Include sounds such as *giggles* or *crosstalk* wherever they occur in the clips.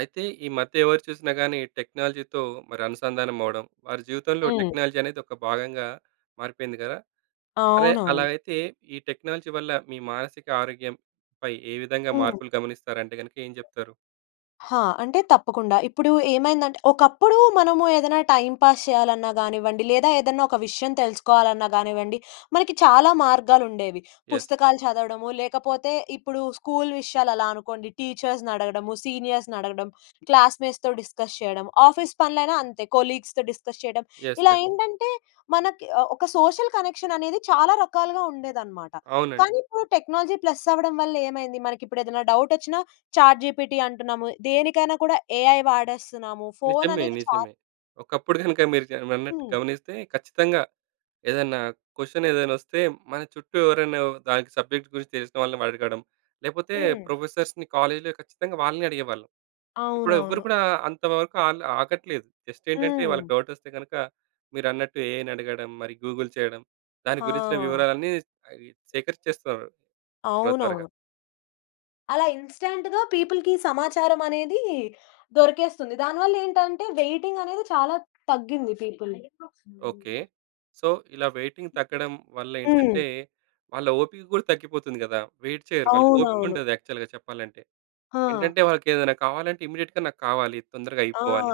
అయితే ఈ మధ్య ఎవరు చూసినా గాని టెక్నాలజీతో మరి అనుసంధానమవ్వడం, వారి జీవితంలో హ్మ్. టెక్నాలజీ అనేది ఒక భాగంగా మారిపోయింది కదా. అదే అలా అవునవును. అయితే ఈ టెక్నాలజీ వల్ల మీ మానసిక ఆరోగ్యంపై ఏ విధంగా హ్మ్. మార్పులు గమనిస్తారంటే గనక ఏం చెప్తారు? హా! అంటే తప్పకుండా. ఇప్పుడు ఏమైందంటే, ఒకప్పుడు మనము ఏదైనా టైమ్ పాస్ చేయాలన్నా గానివ్వండి లేదా ఏదైనా ఒక విషయం తెలుసుకోవాలన్నా కానివ్వండి. మనకి చాలా మార్గాలు ఉండేవి యస్. పుస్తకాలు చదవడము, లేకపోతే ఇప్పుడు స్కూల్ విషయాలు అలా అనుకోండి టీచర్స్‌నడగడము, సీనియర్స్‌నడగడం, క్లాస్మేట్స్‌తో డిస్కస్ చేయడం, ఆఫీస్ పనులు అయినా అంతే కొలీగ్స్‌తో డిస్కస్ చేయడం. యస్ ఇలా యస్. ఏంటంటే మనకి ఆహ్, ఒక సోషల్ కనెక్షన్ అనేది చాలా రకాలుగా ఉండేదనమాట. కానీ అవునండి. ఇప్పుడు టెక్నాలజీ ప్లస్ అవ్వడం వల్ల ఏమైంది? మనకి ఇప్పుడు ఏదైనా డౌట్ వచ్చినా చాట్ జిపిటి అంటున్నాము. దేనికైనా కూడా ఏఐ వాడేస్తున్నాము. ఫోన్ నిజమే అనేది చా నిజమే. ఒకప్పుడు కనుక *chuckles* మీరు జ అన్నట్టు హ్మ్. గమనిస్తే ఖచ్చితంగా ఏదైనా క్వెషన్ ఏదైనా వస్తే, మన చుట్టూ ఎవరొనొ దానికి సబ్జెక్ట్ గురించి తెలిసిన వాళ్ళని అడగడం. లేకపోతే హ్మ్. ప్రొఫెసర్స్‌‌ని కాలేజ్‌‌లో ఖచ్చితంగా వాళ్ళనే అడిగేవాళ్ళం. ఇప్పుడు ఎవ్వరూ అవునవును. కూడా అంతవరకు ఆన్ల ఆగట్లేదు. జస్ట్ ఏంటంటే, హ్మ్. వాళ్ళకి డౌట్ వస్తే గనక మీరన్నట్టు ఏఐని అడగడం. మరి గూగుల్ చేయడం. దాని గురించిన ఆ! వివరాలన్నీ అవి సేకరించేస్తున్నరు త్వరత్వరగా. అవునవును. అలా ఇన్స్టాంట్‌గా పీపుల్‌కి సమాచారమనేది దొరికేస్తుంది. దానివల్లేంటంటే, వెయిటింగనేది చాలా తగ్గింది. People okay. సో, ఇలా వెయిటింగ్ తగ్గడం హ్మ్. వల్లేంటంటే, వాళ్ళ ఓపిక కూడా తగ్గిపోతుంది కదా! వెయిట్ చేయరు. అవునవును. వాళ్ళకోపికుండదు యాక్చువల్‌గా చెప్పాలంటే. ఆ! ఏంటంటే, వాళ్ళకేదేనా కావాలంటే, ఇమ్మిడియట్‌గా నాకు కావాలి. తొందరగా ఆ! అయిపోవాలి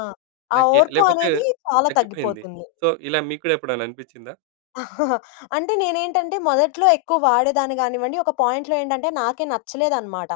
ఆ నాకె ఓర్పు లేపోతే అనేది, చాలా తగ్గిపోయింది. తగ్గిపోతుంది. సో, ఇలా మీకు కూడా ఎప్పుడేనా అనిపిచ్చిందా? *chuckles* అంటే, నేనేంటంటే, మొదట్లో ఎక్కువ వాడేదాన్ని గానివ్వండి. ఒక పాయింట్‌లో ఏంటంటే, నాకే నచ్చలేదనమాట.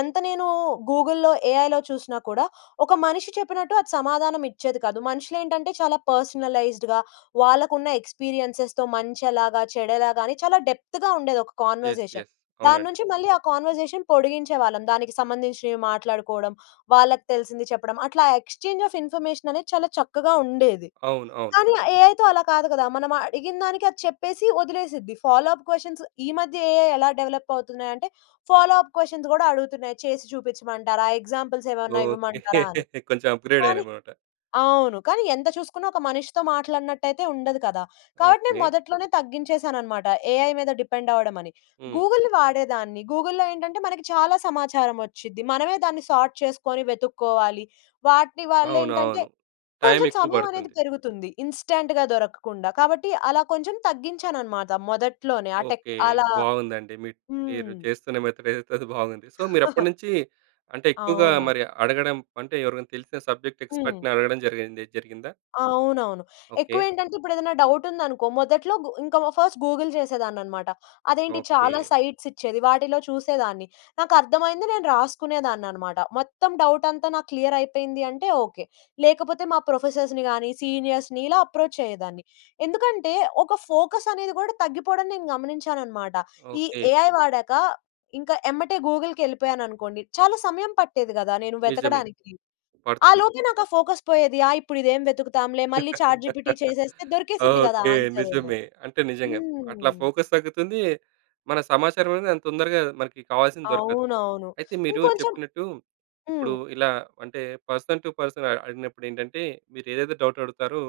ఎంత నేను గూగుల్‌లో, ఏఐలో చూసినా, కూడా ఒక మనిషి చెప్పినట్టు, అది సమాధానమిచ్చేది కాదు. మనుషులేంటంటే, చాలా పర్సనలైజ్డ్‌గా, వాళ్ళకున్న ఎక్స్పీరియన్సెస్‌తో, మంచెలాగా, చెడెలాగా అని, చాలా డెప్త్‌గా ఉండేది ఒక ఎస్ కాన్వర్జేషన్. ఎస్. దాని అవునండి. నుంచి మళ్ళీ ఆ కాన్వర్జేషన్ పొడిగించేవాళ్ళం. దానికి సంబంధించినవి మాట్లాడుకోడం, వాళ్ళకి తెలిసింది చెప్పడం. అట్లా, ఎక్స్చేంజ్ ఆఫ్ ఇన్ఫర్మేషన్ అనేది చాలా చక్కగా ఉండేది. అవును. అవును. కానీ ఆహ్, ఏఐతో అలా కాదు కదా! మనమ అడిగినదానికి అది చెప్పేసి, వదిలేసిద్ది. ఫాలో అప్ క్వెషన్స్ ఈ మధ్య ఏఐ ఎలా డెవలప్ అవుతున్నాయంటే ఫాలో అప్ క్వెషన్స్ కూడా అడుగుతున్నాయి. చేసి చూపించమంటారా? Examples ఏవేన్నా okay. ఇవ్వమంటారా? అని. *chuckles* కొంచెం అప్‌గ్రేడ్ కానీ అయ్యారనమాట. ఆ! అవును. కానీ ఎంత చూసుకున్నా, ఒక మనిషితో మాట్లాడినట్టయితే ఉండదు కదా! కాబట్టి నేను ఓకే. మొదట్లోనే తగ్గించేసాననమాట. ఏఐ మీద డిపెండ్ అవడమని. హ్మ్. గూగుల్‌ని వాడేదాన్ని. గూగుల్‍లో ఏంటంటే, మనకి చాలా సమాచారం వచ్చిద్ది. మనమే దాన్ని సోర్ట్ చేసుకోని వెతుక్కోవాలి. వాటి అవును. వల్లేంటంటే, అవును. కొంచెం టైమెక్కువ సమయం అనేది బడుతుంది. పెరుగుతుంది, ఇన్స్టాంట్‌గా దొరకకుండా. కాబట్టి అలా కొంచెం తగ్గించాననమాట మొదట్లోనే. ఆహ్, టెక్ ఓకే. అలా బావుందండి. మిడ్ తీరు హ్మ్. చేస్తున్న మెథడేదైతే అది బాగుంది. సో, *chuckles* మీరప్పటినుంచి అంటే, ఎక్కువగా అవునవును. మరి అడగడం అంటే, ఎవరికైన తెలిసిన సబ్జెక్ట్ హ్మ్. ఎక్స్పర్ట్‌ని అడగడం జరిగింది జరిగిందా? అవునవును. ఓకే. ఎక్కువేంటంటే, ఇప్పుడేదెనా డౌటుందనుకో. మొదట్లో గు ఇంక మ ఫస్ట్ గూగుల్ చేసేదాన్ననమాట. అదేంటి! ఓకే. చాలా సైట్సిచ్చేది. వాటిలో చూసేదాన్ని. నాకర్థమైంది నేను రాసుకునేదాన్ననమాట. మొత్తం డౌటంతా నాకు క్లియరయిపోయింది అంటే, ఓకే. లేకపోతే మా ప్రొఫెసర్స్‌ని గాని, సీనియర్స్‌ని, ఇలా అప్రోచ్ అయ్యేదాన్ని. ఎందుకంటే, ఒక ఫోకస్ అనేది కూడా తగ్గిపోడం నేను గమనించాననమాట. ఈ ఓకే. ఏఐ వాడాక, ఇంక ఎమ్మటే గూగుల్‌కెళిపోయాననుకోండి! చాలా సమయం పట్టేది కదా, నేను నిజమే! వెతకడానికి. ఆ పడుతుంది. లోపే నాకా ఫోకస్ పోయేది. ఆ! ఇప్పుడిదేం వెతుకుతాంలే. మళ్ళీ ఛాట్ జిపిటి *laughs* చేసేస్తే దొరికేసిద్ది గదా ఓకే. ఆన్సరూను. నిజమే. అంటే నిజంగా! అట్లా హ్మ్. ఫోకస్ తగ్గుతుంది. మన సమాచారమనేది అంత తొందరగా మనకి కావాల్సింది దొరకదు. అవునవును. అయితే మీరు ఇంకొంచెం చెప్పినట్టు, ఇప్పుడు హ్మ్. ఇలా, అంటే పర్సన్ టు పర్సన్ అ అడిగినప్పుడేంటంటే, మీరేదైతే డౌటడుగుతారో,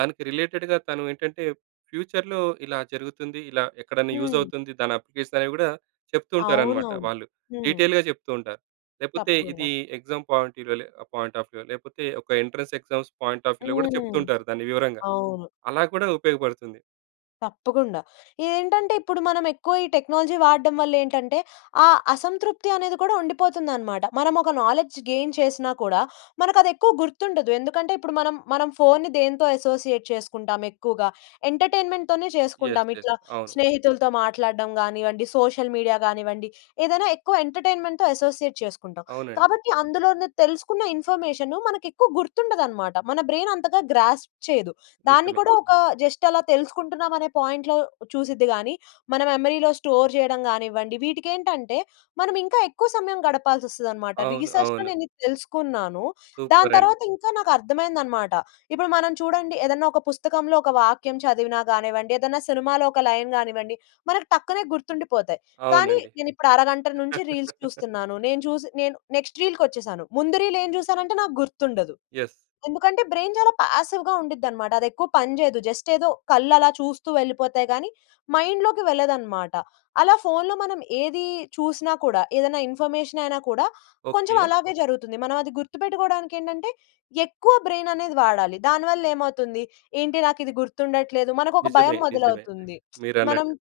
దానికి రిలేటెడ్‌గా తను ఏంటంటే, ఫ్యూచర్‌లో ఇలా జరుగుతుంది. ఇలా ఎక్కడెన్నా హ్మ్. యూజవుతుంది దాని అప్లికేషన్ అనేవి కూడా, చెప్తూ ఉంటారనమాట అవునవును. వాళ్ళు. హ్మ్. డీటెయిల్‌గా చెప్తూ ఉంటారు. లేపోతే తప్పకుండ. ఇది ఎగ్జామ్ పాయింట్ వ్యూ లోలే పాయింట్ ఆఫ్ వ్యూ లేకపోతే, ఒక ఎంట్రన్స్ ఎగ్జామ్స్ పాయింట్ ఆఫ్ వ్యూలో కూడా హ్మ్. చెప్తూంటారు దాన్ని వివరంగా. అవును అలా కూడా ఉపయోగపడుతుంది. తప్పకుండా. ఏంటంటే ఇప్పుడు మనం ఎక్కువ ఈ టెక్నాలజీ వాడడం వల్ల ఏంటంటే, ఆ అసంతృప్తి అనేది కూడా ఉండిపోతుందనమాట. మనం ఒక నాలెడ్జ్ గెయిన్ చేసినా కూడా, మనకు అది ఎక్కువ గుర్తుండదు. ఎందుకంటే, ఇప్పుడు మనం మనం ఫోన్‌ని దేనితో అసోసియేట్ చేసుకుంటాం ఎక్కువగా. ఎంటర్టైన్‍మెంట్‍తోనే చేసుకుంటాం. యెస్, యెస్ ఇట్లా అవును. స్నేహితులతో మాట్లాడడం గానియండి, సోషల్ మీడియా గానివ్వండి. ఏదైనా ఎక్కువ ఎంటర్టైన్‍మెంట్‍తో అసోసియేట్ చేసుకుంటాం. అవునండి. కాబట్టి, అందులోనే తెలుసుకున్న ఇన్ఫర్మేషను మనకెక్కువ గుర్తుండదనమాట. మన బ్రైన్ అంతగా గ్రాస్ప్ చేయదు. దాన్ని నిజమే. కూడా ఒక జస్ట్ అలా తెలుసుకుంటున్నాం అనే పాయింట్‌లో చూసిద్ది‌ గాని, మన మెమరీ‌లో స్టోర్ చేయడం కానివ్వండి వీటికెంటంటే, మనం ఇంకా ఎక్కువ సమయం గడపాల్సి వస్తదనమాట. అవును. రిసర్చ్‌లో అవును. నేను ఇది తెలుసుకున్నాను. దాని సూపర్ అండి. తర్వాత ఇంకా నాకు అర్థమైంది అనమాట. ఇప్పుడు మనం చూడండి ఏదైనా ఒక పుస్తకంలో ఒక వాక్యం చదివిన కానివ్వండి, ఏదైనా సినిమాలో ఒక లైన్ కానివ్వండి. మనకు టక్కునె గుర్తుండిపోతాయి. కానీ, అవునండి. నేను ఇప్పుడు అరగంట నుంచి రీల్స్ చూస్తున్నాను. నేను చూసి, నేను నెక్స్ట్ రీల్‌కొచ్చేసాను. ముందు రీల్ ఏం జూసానంటే, నాకు గుర్తుండదు. యెస్. ఎందుకంటే, బ్రైన్ చాలా పాసివ్‌గా ఉండిద్దినమాట. అది ఎక్కువ పని చేయదు. జస్ట్ ఏదో కళ్ళు అలా చూస్తూ వెళ్ళిపోతాయి కానీ, మైండ్‌లోకి వెళ్ళదన్నమాట. అలా ఫోన్‌లో మనం ఏది చూసినా కూడా, ఏదైనా ఇన్ఫర్మేషన్ అయినా కూడా, కొంచెం ఓకే. అలాగే జరుగుతుంది. మనం అది గుర్తుపెట్టుకోవడానికి ఏంటంటే, ఎక్కువ బ్రెయిన్ అనేది వాడాలి. దానివల్ల ఏమవుతుంది ఏంటి నాకు ఇది గుర్తుండట్లేదు. మనకు ఒక భయం నిజమే, నిజమే. మొదలవుతుంది. *smacks lips* మనం మీరన్నట్టు.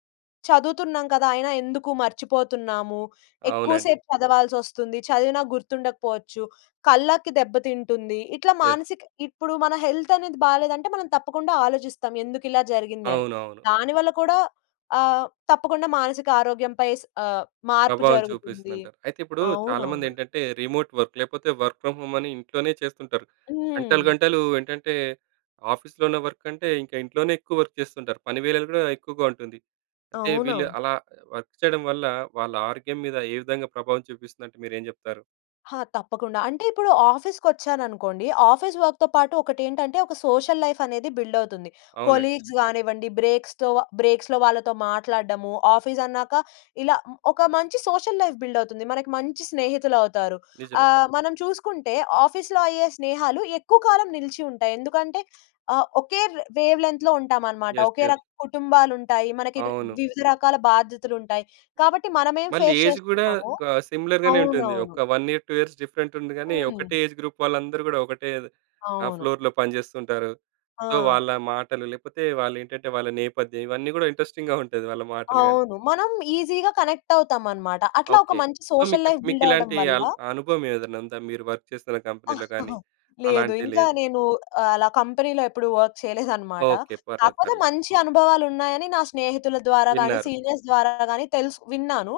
చదువుతున్నాం కదా. అయినా ఎందుకు మర్చిపోతున్నాము, అవునండి. ఎక్కువసేపు చదవాల్సొస్తుంది, చదివినా గుర్తుండకపోవచ్చు, కళ్ళకి దెబ్బతింటుంది. ఇట్లా యెస్. మానసిక ఇప్పుడు మన హెల్త్ అనేది బాలేదంటే, మనం తప్పకుండా ఆలోచిస్తాం. ఎందుకు ఇలా జరిగింది అని. అవునవును. దాని వల్ల కూడా ఆహ్, తప్పకుండా మానసిక ఆరోగ్యం పై స ఆహ్, మార్పు ప్రభావం జరుగుతుంది. చూపిస్తుదంటారు. అయితే, ఇప్పుడు చాలామంది అవునవును. ఏంటంటే, రిమోట్ వర్క్ లేకపోతే వర్క్ ఫ్రమ్ హోమ్ అని ఇంట్లోనే చేస్తుంటారు. గంటలు, హ్మ్. గంటలు ఏంటంటే, ఆఫీస్‌లోనే వర్క్ అంటే, ఇంక ఇంట్లోనే ఎక్కువ వర్క్ చేస్తుంటారు. పని వేళలు కూడా ఎక్కువగా ఉంటుంది. అంటే, వీళ్ళు అవునవును. అలా వర్క్ చేయడం వల్ల వాళ్ళ ఆరోగ్యం మీద ఏ విధంగా ప్రభావం చూపిస్తుందంటే, మీరేం చెప్తారు? ఆ! తప్పకుండా. అంటే, ఇప్పుడు ఆఫీస్‌కొచ్చాననుకోండి, ఆఫీస్ వర్క్‌తో పాటు ఒకటేంటంటే, ఒక సోషల్ లైఫనేది బిల్డవుతుంది. అవునండి. కొలీగ్స్ గానివ్వండి, బ్రేక్స్‌తోవ బ్రేక్స్‌‌లో వాళ్ళతో మాట్లాడడము. ఆఫీసన్నాక ఇలా మ్ ఒక మంచి సోషల్ లైఫ్ బిల్డవుతుంది. మనకి మంచి స్నేహితులవుతారు. నిజమే. ఆహ్, మనం చూసుకుంటే, ఆఫీస్‌లో అయ్యే స్నేహాలు ఎక్కువ కాలం నిలిచి ఉంటాయి. ఎందుకంటే, ఆహ్, ఒకే ర్ వేవ్‌లెంత్‌లో ఉంటామనమాట. యెస్. Okay yes. రక కుటుంబాలుంటాయి. మనకి ర్ అవును. వివిధ రకాల బాధ్యతలుంటాయి. కాబట్టి, మనమేం మళ్ళీ ఫేస్ ఏజ్ గూడా చేస్తున్నా‌మో క సిమిలర్‌‌‌గానే ఉంటుంది. అవునవును. ఒక్క 1 ఇయర్, 2 ఇయర్స్ డిఫరెంటుంది గానీ, హ్మ్. ఒకటే ఏజ్ గ్రూప్ వాళ్ళందరు గూడా ఒకటే ద్ ఆహ్, అవును. ఫ్లోర్‌లో పని జేస్తుంటారు. సో, ఆ! వాళ్ళ మాటలు లేపోతే వాళ్ళేంటంటే, వాళ్ళ నేపథ్యం ఇవన్నీ గూడా ఇంట్రస్టింగ్‌గా ఉంటది, వాళ్ళ మాటలు గానీ. అవును. మనం ఈజీగా కనెక్టవుతామనమాట. అట్లా ఒక ఓకే. మంచి సో, సోషల్‌ మీకిప్ లైఫ్ బిల్డవ్వడం మీకిలాంటీ వల్ల అల్ అనుభవమేదనుందా, మీరు వర్క్ చేస్తున్న కంపెనీలో గానీ, *chuckles* లేదు. అలాంటి ఇంకా లేవే? నేనూ ఆహ్, అలా కంపెనీలో ఎప్పుడు వర్క్ చెయలేదనమాట. ఓకే. పర్లేదు, కాకపోతే, పర్లేదు. మంచి అనుభవాలున్నాయని నా స్నేహితుల ద్వారా గానీ, విన్నారు. సీనియర్స్ ద్వారా గానీ తెలుస్ విన్నాను.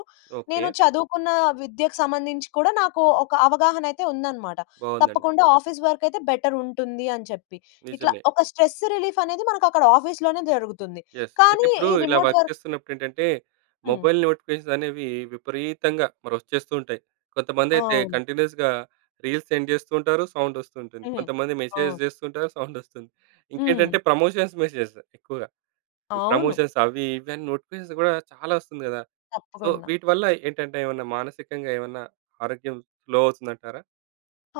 నేను ఓకే. చదువుకున్నా విద్యకు సంబంధించి కూడా నాకూ ఒక అవగాహనయితే ఉందనమాట. బావుందండి. తప్పకుండా ఆఫీస్ వర్కయితే బెటరుంటుంది అని చెప్పి. ఇట్లా నిజమే. ఒక స్ట్రెస్స్ రిలీఫనేది మనకక్కడ ఆఫీస్‌లోనే జరుగుతుంది, యెస్. అయితే, కానీ ఇప్పుడూ ఈ ఇలా రిమోట్ వర్క్ వర్క్ చేస్తున్నప్పుడేంటంటే, హ్మ్. మొబైల్ నోటిఫికేషన్సనేవి విపరీతంగా మరొచ్చేస్తూ ఉంటాయి. కొంతమందయితే అవును. కంటిన్యూస్‌గా. రీల్స్ సెండ్ చేస్తూ ఉంటారు, సౌండొస్తుంటుంది. హుహు. కొంతమంది మెసేజ్ అవును. జేస్తుంటేనే సౌండొస్తుంది. హ్మ్. ఇంకేంటంటే, ప్రమోషన్స్ మెసేజ్ ఎక్కువగా. ఈ అవును. ప్రమోషన్స్ అవీ, ఇవని నోటిఫికేషన్స్ గూడా చాలా ఒస్తుంది గదా! సో, తప్పకుండా. వీటి వల్ల ఏంటంటే, ఏవన్నా మానసికంగా, ఏవన్నా ఆరోగ్యం లో అవుతుందంటారా?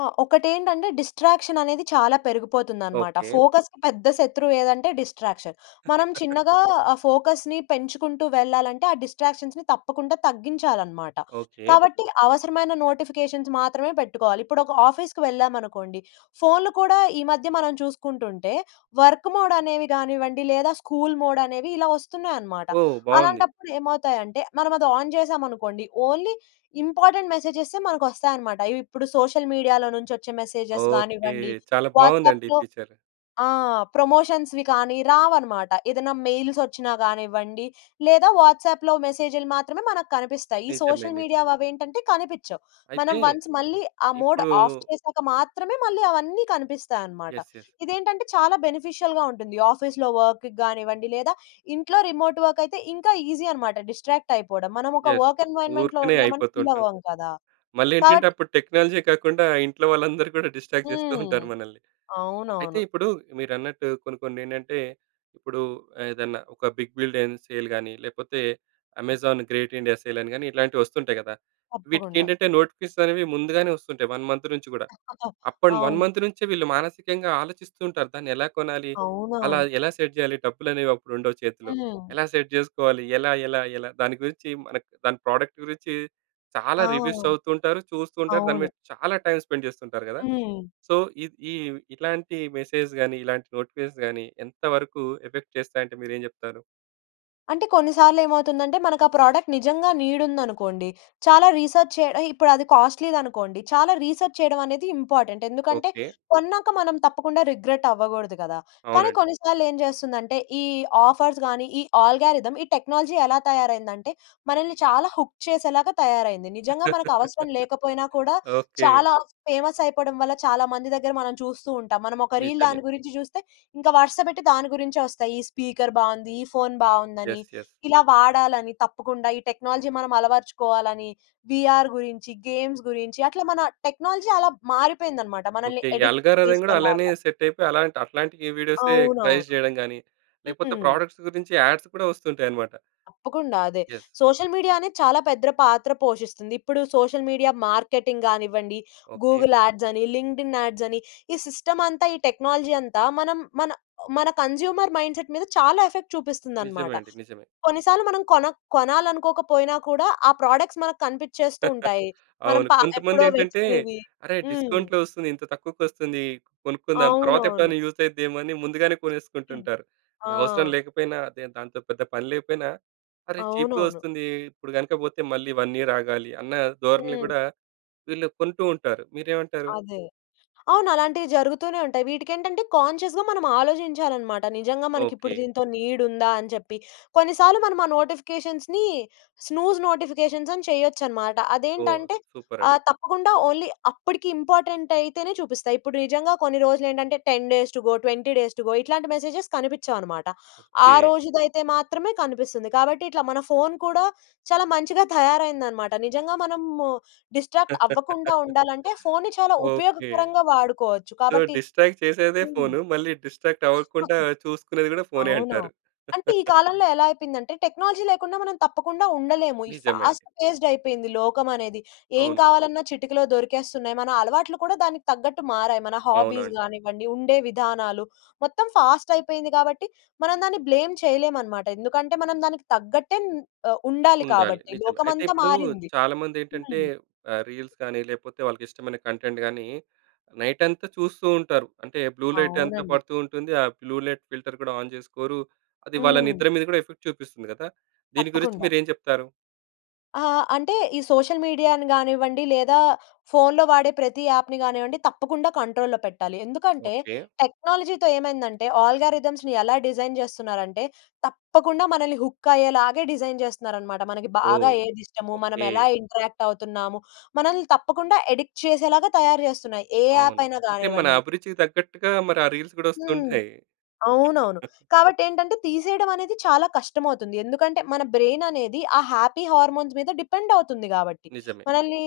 ఆ! ఒకటేంటంటే డిస్ట్రాక్షన్ అనేది చాలా పెరిగిపోతుందనమాట. ఓకే. ఫోకస్‌కి పెద్ద శత్రువేదంటే డిస్ట్రాక్షన్. మనం *giggles* చిన్నగా ఆ ఫోకస్‌ని పెంచుకుంటూ వెళ్ళాలంటే ఆ డిస్ట్రాక్షన్స్‌ని తప్పకుండా తగ్గించాలనమాట. ఓకే. కాబట్టి అవసరమైన నోటిఫికేషన్స్ మాత్రమే పెట్టుకోవాలి. ఇప్పుడొక ఆఫీస్‌కి వెళ్ళామనుకోండి ఫోన్‌లు కూడా ఈ మధ్య మనం చూసుకుంటుంటే వర్క్ మోడ్ అనేవి గానివ్వండి లేదా స్కూల్ మోడ్ అనేవి ఇలా వస్తున్నాయనమాట, ఓహ్! బావుంది. అలాంటప్పుడు ఏమవుతాయంటే మనం అది ఆన్ చేసామనుకోండి ఓన్లీ ఇంపార్టెంట్ మెసేజెస్సే మనకొస్తాయనమాట. ఇవిప్పుడు సోషల్ మీడియాలో నుంచొచ్చే మెసేజెస్ ఓకె. గానివ్వండి చాలా బావుందండి ఈ వాట్సాప్‌లో ఫీచర్. ఆ! ప్రమోషన్స్‌వి కానీ రావనమాట. ఏదన్నా మెయిల్స్ వచ్చినా గానివ్వండి లేదా వాట్సాప్‌లో మెసేజ్‌లు మాత్రమే మనకు కనిపిస్తాయి. ఈ నిజమే, సోషల్ మీడియా నిజమే. అవేంటంటే కనిపిచ్చవు. మనం అయితే వన్స్ మళ్ళీ ఆ మోడ్ ఇప్పుడూ ఆఫ్ చేసాక మాత్రమే మళ్ళీ అవన్నీ కనిపిస్తాయనమాట. యస్! యస్! ఇదేంటంటే చాలా బెనిఫిషియల్‌గా ఉంటుంది. ఆఫీస్‌లో వర్క్ గానివ్వండి లేదా ఇంట్లో రిమోట్ వర్క్ అయితే ఇంకా ఈజీ అనమాట డిస్ట్రాక్ట్ అయిపోడం మనం ఒక యస్! వర్క్ ఎన్విరాన్‌మెంట్‌లో ఊరుకనే ఉన్నామని ఫీల్ అయిపోతుంటాం. అవ్వం కదా! కాబట్టి మళ్ళేంటంటే అప్పుడు టెక్నాలజే కాకుండా ఇంట్లో వాళ్ళందరూ కూడా డిస్ట్రాక్ట్ జేస్తూ హ్మ్. ఉంటారు మనల్ని. అయితే అవునవును. ఇప్పుడు మీరన్నట్టు కొన్ని కొన్నేంటంటే ఇప్పుడు ఏదన్నా ఒక బిగ్ బిలియన్ సేల్ గానీ లేపోతే అమెజాన్ గ్రేట్ ఇండియా సేల్ అని గాని ఇట్లాంటివొస్తుంటాయి గదా! తప్పకుండా. వీటికేంటంటే నోటిఫికేషన్స్ అనేవి ముందుగానే వస్తుంటాయి 1 మంత్ నుంచి గూడా. *chuckles* అప్పున్ 1 అవును. మంత్ నుంచే వీళ్ళు మానసికంగా ఆలోచిస్తూంటారు దాన్ని ఎలా కొనాలి? అలా అవునవును. ఎలా సెట్ జేయాలి? డబ్బులనేవి అప్పుడుండవు చేతిలో. హ్మ్. ఎలా సెట్ చేసుకోవాలి? ఎలా? ఎలా? ఎలా? దాని గురించి మనకి దాని ప్రోడక్ట్ గురించి చాలా ఆ! రివ్యూస్ చదువుతూంటారు చూస్తూతుంటారు దాని అవును. మీద చాలా టైమ్ స్పెండ్ జేస్తుంటరు గదా! హ్మ్. సో ఇద్ ఈ ఇట్లాంటి మెసేజ్ గాని ఇలాంటి నోటిఫికేషన్స్ గాని ఎంత వరకు ఎఫెక్ట్ చేస్తాయి అంటే మీరేం చెప్తారు? అంటే కొన్ని సార్లు ఏమవుతుందంటే మనకా ప్రొడక్ట్ నిజంగా నీడ్ ఉందనుకోండి, చాలా రీసెర్చ్ చేయ ఆహ్, ఇప్పుడది కాస్ట్‌లీదనుకోండి చాలా రీసెర్చ్ చేయడం అనేది ఇంపార్టెంట్. ఎందుకంటే ఓకె. కొన్నాక మనం తప్పకుండా రిగ్రెట్ అవ్వకూడదు గదా! కానీ అవునండి. కొన్నిసార్లు ఏం జెస్తుందంటే ఈ ఆఫర్స్ గాని, ఈ ఆల్గారిథమ్, ఈ టెక్నాలజీ ఎలా తయారైందంటే మనల్ని చాలా హుక్ చేసేలాగా తయారయింది. నిజంగా మనకు అవసరం *laughs* లేకపోయినా కూడా ఓకె. చాలా ఫేమస్ అయిపోవడం వల్ల చాలా మంది దగ్గర మనం చూస్తూ ఉంటాం. మనం ఒక రీల్ నిజమే. దాని గురించి జూస్తే ఇంకా వరుస పెట్టి దాని గురించే ఒస్తాయి. ఈ స్పీకర్ బావుంది, ఈ ఫోన్ బావుందని యెస్. యెస్. ఇలా వాడాలని, తప్పకుండా ఈ టెక్నాలజీ మనం అలవరచుకోవాలని, వీఆర్ గురించి, గేమ్స్ గురించి అట్ల మన టెక్నాలజీ అలా మారిపోయిందనమాట. మనల్ని ఓకె. ఈ అడిక్ట్ ఆల్గారిథమ్ గూడా అలానే చేసేలాగా. సెట్ అయిపోయి అలాంటి, అట్లాంటి ఈ వీడియోసే అవునవును. సజెస్ట్ చేయడం గాని హ్మ్. లేకపోతే హ్మ్. ప్రాడక్ట్స్ గురించి యాడ్స్ కూడా ఒస్తుంటాయన్నమాట. తప్పకుండా అదే. యెస్. సోషల్ మీడియా అనేది చాలా పెద్ద పాత్ర పోషిస్తుంది. ఇప్పుడు సోషల్ మీడియా మార్కెటింగ్ గానివ్వండి, ఓకె. గూగుల్ యాడ్స్ అని, లింక్డ్ఇన్ యాడ్స్ అని, ఈ సిస్టమ్ అంతా, ఈ టెక్నాలజీ అంతా మనం మన ఒ మన కన్స్యూమర్ మైండ్ సెట్ మీద చాలా ఎఫెక్ట్ నిజమే చూపిస్తుందన్నమాట. అండి. నిజమే. కొన్నిసార్లు మనం కోన కొనాలనుకోకపోయినా కూడా ఆ ప్రొడక్ట్స్ మనకు కనిపించేస్తూ *chuckles* ఉంటాయి. మనం అవును. పా ఎప్పుడో కొంతమందెంటంటే వెతికేవి. "అరే హ్మ్. డిస్కౌంట్‌లో ఒస్తుంది ఇంత తక్కువకొస్తుంది. కొనుక్కుందాం, అవునవును. తర్వాతెప్పుడైనా యూస్ అవుద్దేమో అని" ముందుగానే కొనేసుకుంటుంటారు. ఆ! అది అవసరం లేకపోయినా అదేం దాంతో పెద్ద పని లేకపోయినా "అరే చీప్‌గా అవునవును. ఒస్తుంది. ఇప్పుడు గనక పోతే మళ్ళీ 1 ఇయర్ ఆగాలి" అన్న ధోరణిలో హ్మ్. కూడా వీళ్ళు కొంటూ ఉంటారు. మీరేమంటారు? అదే. అవునలాంటివి జరుగుతూనే ఉంటయి. వీటికేంటంటే కాన్షియస్‌గా మనం ఆలోచించాలన్నమాట. నిజంగా మనకిప్పుడు ఓకె. దీనితో నీడ్ ఉందా? అని చెప్పి. కొన్నిసార్లు మనం ఆ నోటిఫికేషన్స్‌ని స్నూజ్ నోటిఫికేషన్స్ అని చేయొచ్చన్నమాట. ఓహ్! అదేంటంటే సూపర్ అండి. ఆహ్, తప్పకుండా ఓన్లీ అప్పటికి ఇంపార్టెంట్ అయితేనే చూపిస్తాయి. ఇప్పుడు నిజంగా కొన్ని రోజులేంటంటే 10 days to go, 20 days to go ఇట్లాంటి మెసేజెస్ కనిపిచ్చవన్నమాట. ఆ ఓకె. రోజుదయితే మాత్రమే కనిపిస్తుంది. కాబట్టి ఇట్లా మన ఫోన్ కూడా చాలా మంచిగా తయారైందనమాట. నిజంగా మనం డిస్ట్రాక్ట్ అవ్వకుండా *laughs* ఉండాలంటే ఫోన్‌ని చాలా ఓకె. ఉపయోగకరంగా వాడుకోవచ్చు సో కాబట్టి డిస్ట్రాక్ట్ హ్మ్. చేసేదే *chuckles* ఫోన్. మళ్ళీ డిస్ట్రాక్ట్ అవ్వకుండా చూసుకునేది గూడా ఫోనే అవును. అంటారు. అంటే ఈ *laughs* కాలంలో ఎలా అయిపోయిందంటే టెక్నాలజీ లేకుండా మనం తప్పకుండా ఉండలేము. ఈ నిజమే ఫాస్ట్ అండి. ఫేస్డ్ అయిపోయింది లోకం అనేది. ఏం అవును. కావాలన్నా చిటికలో దొరికేస్తున్నాయి. మన అలవాట్లు కూడా దానికి తగ్గట్టు మారాయి. మన అవునా హాబీస్ అండి! గానివ్వండి, ఉండే విధానాలు, మొత్తం ఫాస్ట్ అయిపోయింది గాబట్టి మనం దాన్ని బ్లేమ్ చేయలేమన్నమాట. ఎందుకంటే మనం దానికి తగ్గట్టే న్ ఆహ్, ఉండాలి ఉండాలి కాబట్టి. నిజమే. అయితే లోకమంతా ఇప్పుడు మారింది. చాలామందెంటంటే హ్మ్. ఆహ్, రీల్స్ గానీ లేపోతే వాళ్ళకి ఇష్టమైన కంటెంట్ గానీ నైట్ అంతా చూస్తూ ఉంటారు. అంటే బ్లూ లైట్ అంతా అవునండి. పడుతూ ఉంటుంది, ఆ బ్లూ లైట్ ఫిల్టర్ కూడా ఆన్ చేసుకోరు, అది వాళ్ళ హ్మ్. నిద్ర మీద కూడా ఎఫెక్ట్ చూపిస్తుంది గదా! దీని గురించి తప్పకుండా. మీరేం చెప్తారు? ఆహ్, అంటే ఈ సోషల్ మీడియాను గానివ్వండి, లేదా ఫోన్‌లో వాడే ప్రతి యాప్‍ని గానివ్వండి తప్పకుండా కంట్రోల్‌లో పెట్టాలి. ఎందుకంటే, ఓకె. టెక్నాలజీతో ఏమైందంటే అల్గారిథమ్స్‌ని ఎలా డిజైన్ చేస్తున్నారంటే, తప్పకుండా మనల్ని హుక్ అయ్యేలాగే డిజైన్ చేస్తున్నారనమాట. మనకి బాగా ఓహ్! ఏదిష్టము, ఓకె. మనమేలా ఇంటరాక్ట్ అవుతున్నాము, మనల్ని తప్పకుండా ఎడిక్ట్ చేసేలాగా తయారు చేస్తున్నాయి. ఏ యాప్ అవును. అయినా అంటే మన కానివ్వండి. అభిరుచికి తగ్గట్టుగా మరి ఆ రీల్స్ కూడా హ్మ్. వస్తుంటాయి. అవునవును. *chuckles* కాబట్టి ఏంటంటే, తీసేయడమనేది చాలా కష్టమవుతుంది. ఎందుకంటే, మన బ్రైన్ అనేది ఆ హ్యాపీ హార్మోన్స్ మీద డిపెండ్ అవుతుంది కాబట్టి. నిజమే. మనల్ని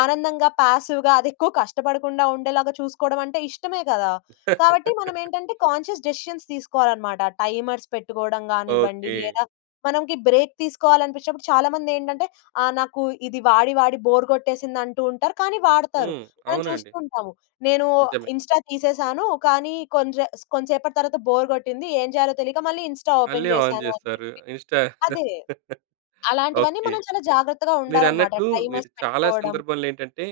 ఆనందంగా, పాసివ్‌గా అదెక్కువ కష్టపడకుండా ఉండేలాగా చూసుకోవడమంటే ఇష్టమే కదా! కాబట్టి *laughs* మనమేంటంటే కాన్షియస్ డెసిషన్స్ తీసుకోవాలన్నమాట. టైమర్స్ పెట్టుకోవడం కానివ్వండి, ఓకె. లేదా మనకి బ్రేక్ తీసుకోవాలనిపించినప్పుడు చాలామంది ఏంటంటే, ఆ నాకు ఇది వాడి వాడి బోర్ కొట్టేసిందంటూ ఉంటారు. కానీ వాడుతారు. హ్మ్. మనం అవునండి. చూస్తూ ఉంటాము. నేను నిజమే. ఇన్‌స్టా తీసేసాను. కానీ కొంసే కొంసేసేపటి తర్వాత బోర్ కొట్టింది. ఏం జేయాలో తెలియక మళ్ళీ ఇన్‌స్టా మళ్ళీ ఓపెన్ ఆన్ చేశాను, అని చేస్తారు చెప్పి. ఇన్‌స్టా. అదే. *chuckles* అలాంటివన్నీ ఓకె. మనం చాలా జాగ్రత్తగా ఉండాలన్నమాట. మీరన్నట్లు, మీరు టైమర్స్ చాలా పెట్టుకోవడం. సందర్భాల్లో ఏంటంటే,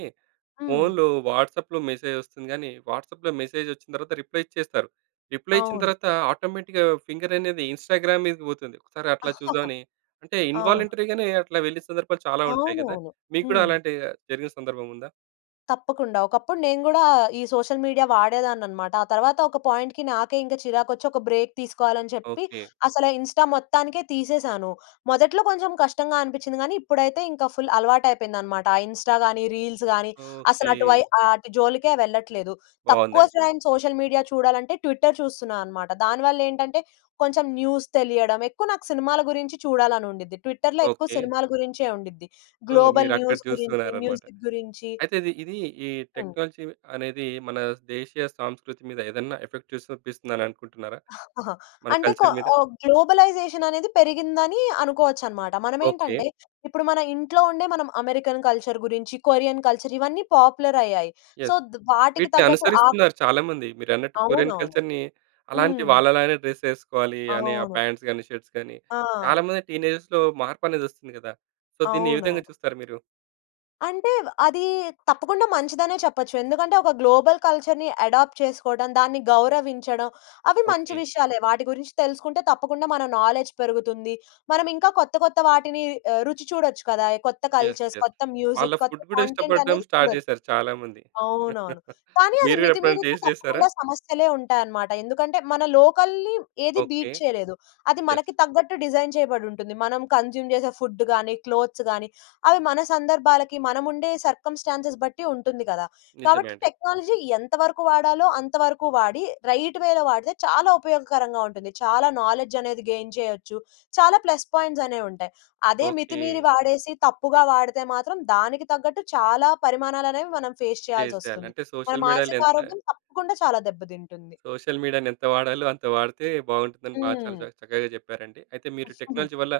హ్మ్. ఫోన్‌లో వాట్సప్‌లో మెసేజ్ వస్తుంది కానీ, వాట్సాప్‌లో మెసేజ్ వచ్చిన తర్వాత రిప్లై ఇచ్చేస్తారు. రిప్లై ఇచ్చిన అవును. తర్వాత, ఆటోమేటిక్‌గా ఫింగరనేది ఇన్‌స్టాగ్రామ్ మీదకి పోతుంది. ఒకసారి అట్లా *chuckles* చూద్దామని అంటే, అవును. ఇన్వాలంటరీగానే అట్లా వెళ్ళిన సందర్భాలు చాలా ఉంటాయి కదా! అవునవును. మీకు కూడా హ్మ్. అలాంటివి జరిగిన సందర్భం ఉందా? తప్పకుండా. ఒకప్పుడు నేను గూడా ఈ సోషల్ మీడియా వాడేదాన్ని అన్నమాట. ఆ తర్వాత ఒక పాయింట్‌కి నాకే చిరాకొచ్చి ఒక బ్రేక్ తీసుకోవాలి అని చెప్పి ఓకే. అసల ఇన్‌‌స్టా మొత్తానికే తీసేసాను. మొదట్లో కొంచెం కష్టంగా అనిపించింది. కానీ, ఇప్పుడైతే ఇంకా ఫుల్ అలవాటు అయిపోయింది అన్నమాట. ఇన్‌స్టా గాని, రీల్స్ గాని, అసలు అటు వై ఓకే. ఆ అటు జోలికే వెళ్ళట్లేదు. తక్కువ బావుందండి. టైమ్ సోషల్ మీడియా చూడాలంటే ట్విట్టర్ చూస్తున్నా అన్నమాట. దానివల్ల ఏంటంటే కొంచెం న్యూస్ తెలియడం ఎక్కువ నాకు సినిమాల గురించి చూడాలని ఉండిద్ధి ట్విట్టర్‌లో ఎక్కువ ఓకే. సినిమాల గురించేది ఉండిద్ధి. సో, గ్లోబల్ మీరు అక్కడ న్యూస్ గురించి, చూస్తున్నారన్నమాట. మ్యూజిక్ గురించి అయితే ఇది, ఇది ఈ హ్మ్. టెక్నాలజీ అనేది మన దేశీయ సంస్కృతి మీద ఏదైనా ఎఫెక్ట్ చూసి చూపిస్తుంది అని అనుకుంటున్నారా? *chuckles* మన అంటే కొ కల్చర్ మీద. గ్లోబలైజేషన్ అనేది పెరిగిందని అనుకోవచ్చన్నమాట. మనం ఓకే. ఏంటంటే ఇప్పుడు మన ఇంట్లో ఉండే మనం అమెరికన్ కల్చర్ గురించి, కొరియన్ కల్చర్ ఇవన్నీ పాపులర్ అయ్యాయి. So, yes! వాటికి వీటిని తగ్గట్టు ఆ అనుసరిస్తున్నారు చాలామంది. మీరన్నట్టు కొరియన్ అవునవును. కల్చర్‌ని అలాంటి హ్మ్. వాళ్ళలానే డ్రెస్ ఎసుకోవాలి అని, ఆ అవును. పాంట్స్ గాని, షర్ట్స్ గాని, ఆ! చాలామంది టీనేజర్‌లో మార్పు అనేది వస్తుంది కదా. సో, దీన్ని ఏ విధంగా అవునవును. చూస్తారు మీరు? అంటే అది తప్పకుండా మంచిదనే చెప్పొచ్చు. ఎందుకంటే ఒక గ్లోబల్ కల్చర్‌ని ఎడాప్ట్ చేసుకోవడం, దాన్ని గౌరవించడం అవి మంచి ఓకే. విషయాలే. వాటి గురించి తెలుసుకుంటే తప్పకుండా మన నౌలెడ్జ్ పెరుగుతుంది. మనం ఇంకా కొత్త ,కొత్త వాటిని ఆహ్, రుచి చూడొచ్చు కదా! కొత్త యస్! Cultures yes! కొత్త వాళ్ళ మ్యూజిక్ కొత్త ఫుడ్ కూడా కంటెంట్ ఇష్టపడడం అనేది స్టార్ట్ చూడొచ్చు. చేసారు చాలా మంది. అవునవును. *giggles* కానీ, అది మీరు కూడా ఎప్పుడైనా మితిమీరితే టేస్ట్ చేసారా? తప్పకుండా సమస్యలే ఉంటాయన్నమాట. ఎందుకంటే మనం లోకల్‌ని ఏది ఓకే. బీట్ చేయలేదు. అది యస్! మనకి తగ్గట్టు డిజైన్ చేయబడి ఉంటుంది. మనం కన్జ్యూమ్ చేసే ఫుడ్ గాని, క్లోత్స్ గాని అవి మన సందర్భాలకి మనం ఉండే సర్కమ్‌స్టాన్సెస్ బట్టి ఉంటుంది కదా! నిజమే కాబట్టి అండి. టెక్నాలజీ ఎంతవరకు వాడాలో అంత వరకు వాడి రైట్‌వేలో వాడితే చాలా ఉపయోగకరంగా ఉంటుంది. చాలా నౌలెడ్జ్ అనేది గెయిన్ చేయొచ్చు. చాలా ప్లస్ పాయింట్స్ అనేవి ఉంటాయి. అదే మితిమీరి ఓకే. వాడేసి తప్పుగా వాడితే మాత్రం దానికి తగ్గట్టు చాలా పరిమాణాలు అనేవి మనం ఫేస్ ఫేస్ జెయ్యాలి, చేయాల్సివస్తుంది. అంటే మన సోషల్ మీడియాలో మానసిక ఎంత ఆరోగ్యం తప్పకుండా చాలా దెబ్బ తింటుంది. సోషల్ మీడియాని ఎంత వాడాలో అంత వాడితే బావుంటుందని బాగా చాలా చ హ్మ్. చక్కగా చెప్పారండి. అయితే మీరు *chuckles* టెక్నాలజీ వల్ల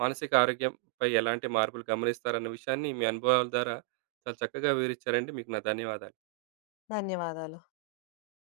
మానసిక ఆరోగ్యంపై ఎలాంటి మార్పులు గమనిస్తారన్న విషయాన్ని మీ అనుభవాల ద్వారా చాలా చక్కగా వివరిచ్చారండి మీకు నా ధన్యవాదాలు. ధన్యవాదాలు.